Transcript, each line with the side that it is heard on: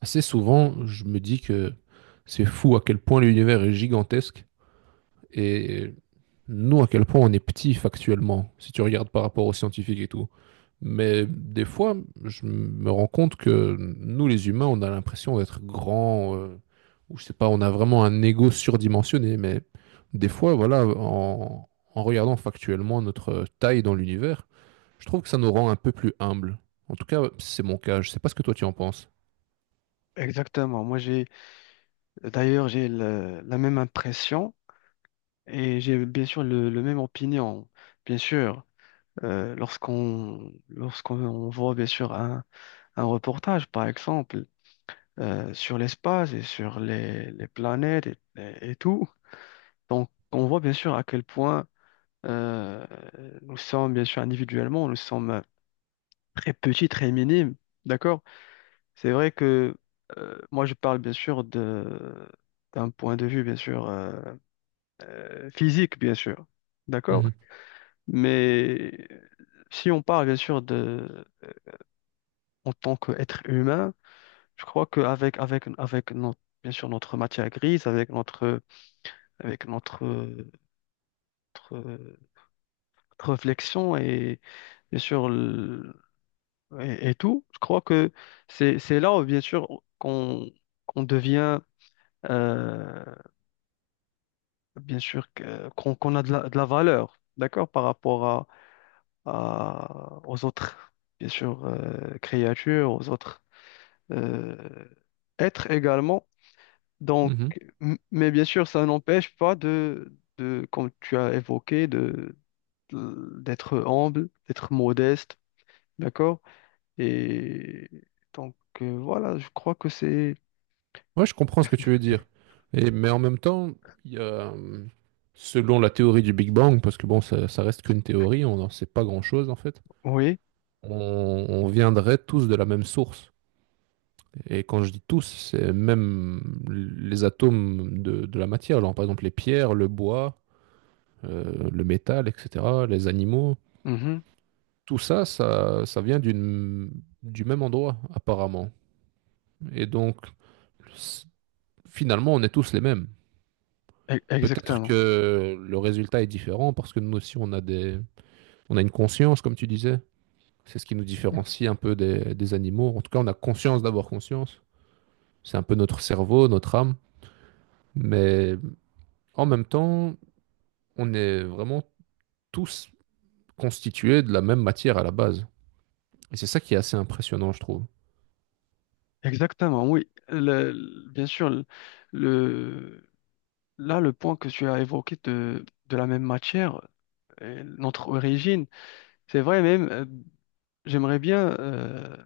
right: Assez souvent, je me dis que c'est fou à quel point l'univers est gigantesque et nous, à quel point on est petit factuellement, si tu regardes par rapport aux scientifiques et tout. Mais des fois, je me rends compte que nous, les humains, on a l'impression d'être grands, ou je sais pas, on a vraiment un ego surdimensionné. Mais des fois, voilà, en regardant factuellement notre taille dans l'univers, je trouve que ça nous rend un peu plus humbles. En tout cas, c'est mon cas. Je sais pas ce que toi tu en penses.
left: Exactement. Moi, j'ai d'ailleurs la même impression et j'ai bien sûr le même opinion. Bien sûr, lorsqu'on voit bien sûr un reportage, par exemple, sur l'espace et sur les planètes et tout, donc on voit bien sûr à quel point euh, nous sommes bien sûr individuellement, nous sommes très petits, très minimes. D'accord? C'est vrai que moi, je parle bien sûr de d'un point de vue bien sûr. Physique, bien sûr. D'accord?
right: Mhm,
left: Mais si on parle, bien sûr, de, en tant qu'être humain, je crois qu'avec avec, avec avec notre, bien sûr, notre matière grise, avec notre réflexion et, bien sûr, et tout, je crois que c'est là où, bien sûr, qu'on devient, euh, bien sûr, qu'on a de de la valeur, d'accord, par rapport aux autres, bien sûr, créatures, aux autres euh, êtres également. Donc,
right: mhm.
left: mais bien sûr, ça n'empêche pas comme tu as évoqué, d'être humble, d'être modeste, d'accord? Et donc, voilà, je crois que c'est...
right: Ouais, je comprends ce que tu veux dire. Et, mais en même temps, il y a, euh, selon la théorie du Big Bang, parce que bon, ça reste qu'une théorie, on n'en sait pas grand-chose en fait,
left: Oui,
right: on viendrait tous de la même source. Et quand je dis tous, c'est même les atomes de la matière. Alors, par exemple, les pierres, le bois, le métal, etc., les animaux.
left: mhm,
right: Tout ça, ça vient d'une, du même endroit, apparemment. Et donc, c- finalement, on est tous les mêmes. Peut-être
left: exactement.
right: que le résultat est différent parce que nous aussi, on a une conscience, comme tu disais. C'est ce qui nous différencie un peu des animaux. En tout cas, on a conscience d'avoir conscience. C'est un peu notre cerveau, notre âme. Mais en même temps, on est vraiment tous constitués de la même matière à la base. Et c'est ça qui est assez impressionnant, je trouve.
left: Exactement, oui. Bien sûr, le- là, le point que tu as évoqué de la même matière, notre origine. C'est vrai même, j'aimerais bien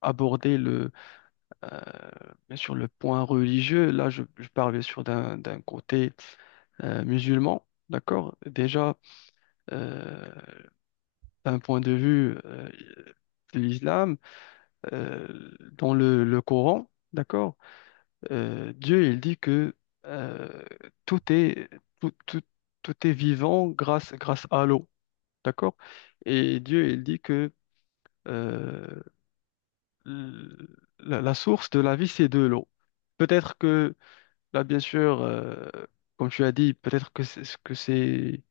left: aborder le, euh, bien sûr le point religieux. Là, je parle bien sûr d'un côté musulman, d'accord? Déjà, euh, d'un point de vue de l'islam, dans le Coran, d'accord? Dieu, il dit que euh, tout est, tout, tout, tout est vivant grâce à l'eau, d'accord? Et Dieu, il dit que euh, l- la source de la vie, c'est de l'eau. Peut-être que, là, bien sûr, comme tu as dit, peut-être que c'est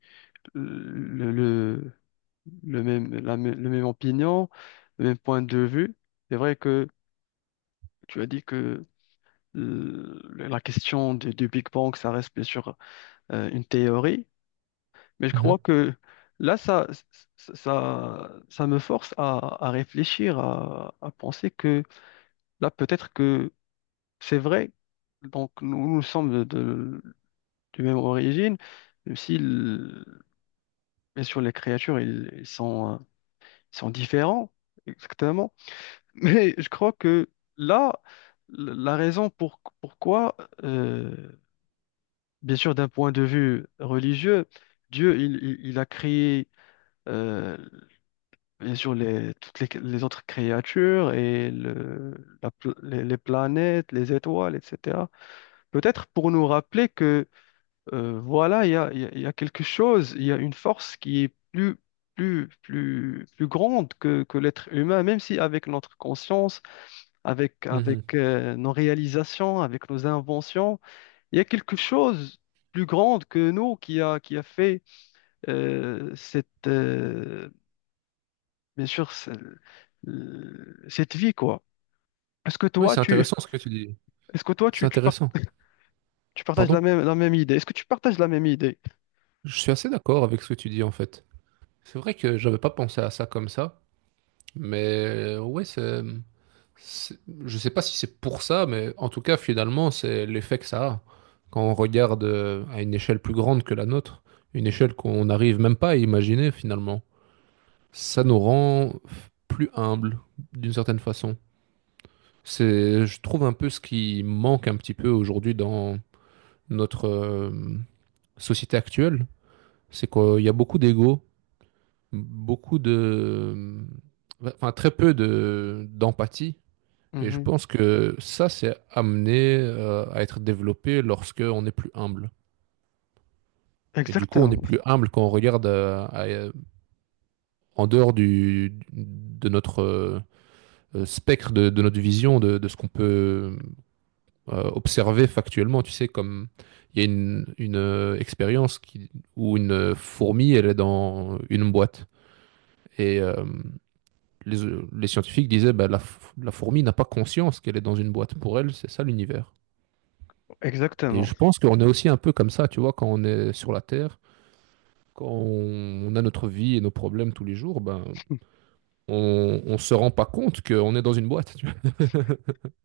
left: euh, le, le, le même, le même opinion, le même point de vue. C'est vrai que tu as dit que la question du Big Bang, ça reste bien sûr une théorie, mais je
right: Mhm.
left: crois que là, ça me force à réfléchir, à penser que là, peut-être que c'est vrai, donc nous, nous sommes de même origine, même si, bien sûr, les créatures, ils sont différents, exactement. Mais je crois que là, la raison pour, pourquoi, euh, bien sûr, d'un point de vue religieux, Dieu, il a créé, euh, bien sûr, toutes les autres créatures et la pl- les planètes, les étoiles, etc. Peut-être pour nous rappeler euh, voilà, il y a quelque chose, il y a une force qui est plus grande que l'être humain, même si avec notre conscience,
right: Mhm.
left: avec nos réalisations, avec nos inventions, il y a quelque chose plus grande que nous qui a fait euh, cette, euh, bien sûr, cette vie, quoi. Est-ce que
right: Ouais,
left: toi,
right: c'est
left: tu,
right: intéressant ce que tu dis.
left: est-ce que toi,
right: C'est intéressant.
left: tu partages
right: Pardon?
left: la la même idée? Est-ce que tu partages la même idée?
right: Je suis assez d'accord avec ce que tu dis en fait. C'est vrai que j'avais pas pensé à ça comme ça, mais ouais, c'est. C'est- Je sais pas si c'est pour ça, mais en tout cas, finalement, c'est l'effet que ça a. Quand on regarde à une échelle plus grande que la nôtre, une échelle qu'on n'arrive même pas à imaginer finalement, ça nous rend plus humbles d'une certaine façon. C'est, je trouve, un peu ce qui manque un petit peu aujourd'hui dans notre société actuelle, c'est qu'il y a beaucoup d'ego, beaucoup de, enfin très peu de d'empathie. Et je
left: Mhm.
right: pense que ça, c'est amené à être développé lorsque on est plus humble. Et du coup, on est
left: Exactement,
right: plus humble quand on regarde en dehors du, de notre spectre, de notre vision, de ce qu'on peut observer factuellement. Tu sais, comme il y a une expérience où une fourmi, elle est dans une boîte. Et les, les scientifiques disaient, bah, la fourmi n'a pas conscience qu'elle est dans une boîte. Pour elle, c'est ça l'univers. Et
left: exactement.
right: je pense qu'on est aussi un peu comme ça, tu vois, quand on est sur la Terre, quand on a notre vie et nos problèmes tous les jours, ben, on se rend pas compte qu'on est dans une boîte. Tu vois.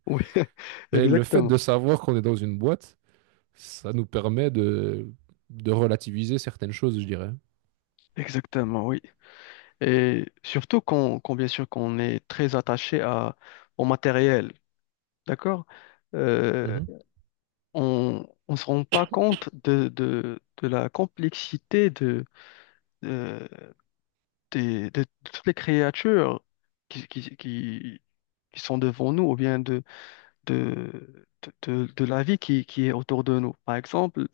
left: Oui,
right: Mais le fait
left: exactement.
right: de savoir qu'on est dans une boîte, ça nous permet de relativiser certaines choses, je dirais.
left: Exactement, oui. Et surtout bien sûr qu'on est très attaché à, au matériel, d'accord? Euh,
right: Mhm.
left: on ne se rend pas compte de la complexité de, de toutes les créatures qui, qui, qui, qui sont devant nous, ou bien de, de la vie qui est autour de nous. Par exemple,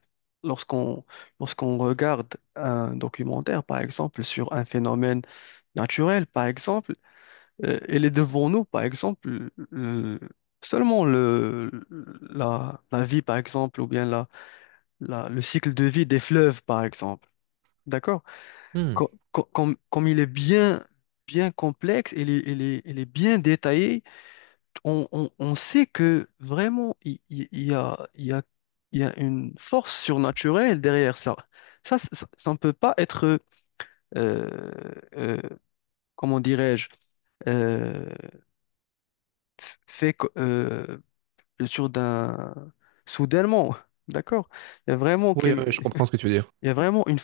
left: lorsqu'on lorsqu'on regarde un documentaire, par exemple, sur un phénomène naturel, par exemple, il est devant nous, par exemple, seulement la vie, par exemple, ou bien le cycle de vie des fleuves, par exemple. D'accord?
right: Hmm.
left: Comme, comme il est bien, bien complexe, il est bien détaillé. On, on sait que vraiment, il y a une force surnaturelle derrière ça. Ça, ça ne peut pas être, euh, euh, comment dirais-je, euh, f- fait co- sur d'un soudainement, d'accord? Il y a vraiment,
right: Oui, oui, je comprends ce que tu veux dire.
left: il y a vraiment une...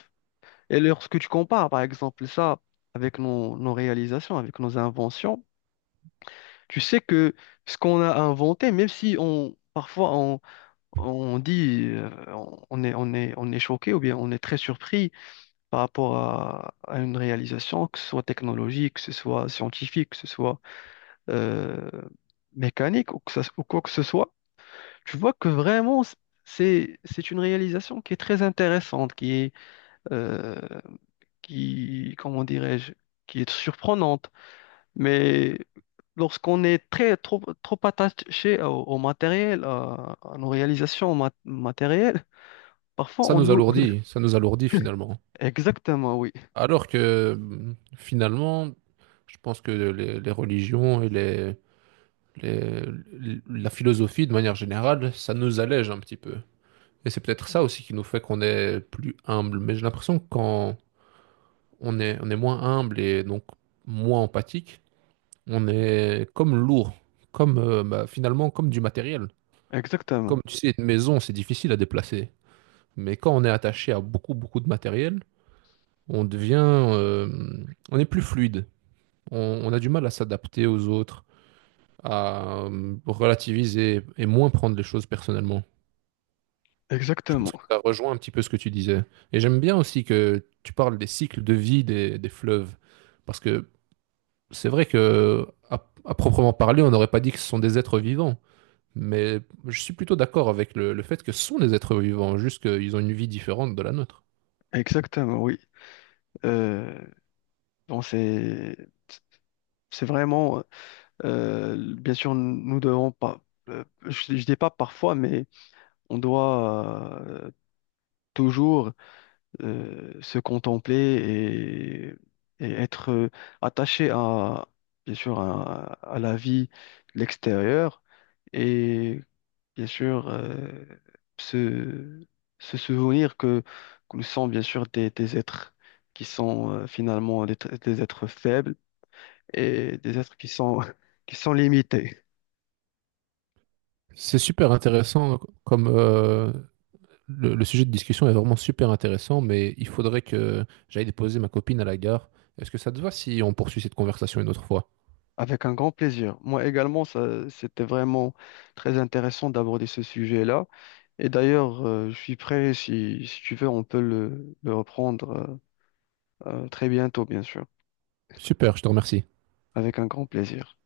left: Et lorsque tu compares, par exemple, ça avec nos réalisations, avec nos inventions, tu sais que ce qu'on a inventé, même si on, parfois on dit, on est choqué ou bien on est très surpris par rapport à une réalisation, que ce soit technologique, que ce soit scientifique, que ce soit euh, mécanique ou quoi que ce soit. Tu vois que vraiment, c'est une réalisation qui est très intéressante, qui est, euh, qui, comment dirais-je, qui est surprenante. Mais lorsqu'on est trop attaché au, au matériel, à nos réalisations matérielles, parfois, on nous...
right: Ça nous alourdit finalement.
left: Exactement, oui.
right: Alors que mm, finalement, je pense que les religions et les- la philosophie de manière générale, ça nous allège un petit peu. Et c'est peut-être ça aussi qui nous fait qu'on est plus humble. Mais j'ai l'impression que quand on est moins humble et donc moins empathique, on est comme lourd, comme finalement comme du matériel. Comme
left: Exactement.
right: tu sais, une maison, c'est difficile à déplacer. Mais quand on est attaché à beaucoup, beaucoup de matériel, on devient, euh, on est plus fluide. On, on a du mal à s'adapter aux autres, à relativiser et moins prendre les choses personnellement. Je pense que
left: Exactement.
right: ça rejoint un petit peu ce que tu disais. Et j'aime bien aussi que tu parles des cycles de vie des fleuves. Parce que c'est vrai que, à proprement parler, on n'aurait pas dit que ce sont des êtres vivants. Mais je suis plutôt d'accord avec le fait que ce sont des êtres vivants, juste qu'ils ont une vie différente de la nôtre.
left: Exactement, oui. Euh, bon, c'est vraiment, bien sûr, nous devons pas, je dis pas parfois, mais on doit toujours se contempler et être attaché à, bien sûr, à la vie l'extérieure et bien sûr se, se souvenir que nous sommes bien sûr des êtres qui sont finalement des êtres faibles et des êtres qui sont, qui sont limités.
right: C'est super intéressant comme le sujet de discussion est vraiment super intéressant, mais il faudrait que j'aille déposer ma copine à la gare. Est-ce que ça te va si on poursuit cette conversation une autre fois?
left: Avec un grand plaisir. Moi également, ça, c'était vraiment très intéressant d'aborder ce sujet-là. Et d'ailleurs, je suis prêt, si, si tu veux, on peut le reprendre très bientôt, bien sûr,
right: Super, je te remercie.
left: avec un grand plaisir.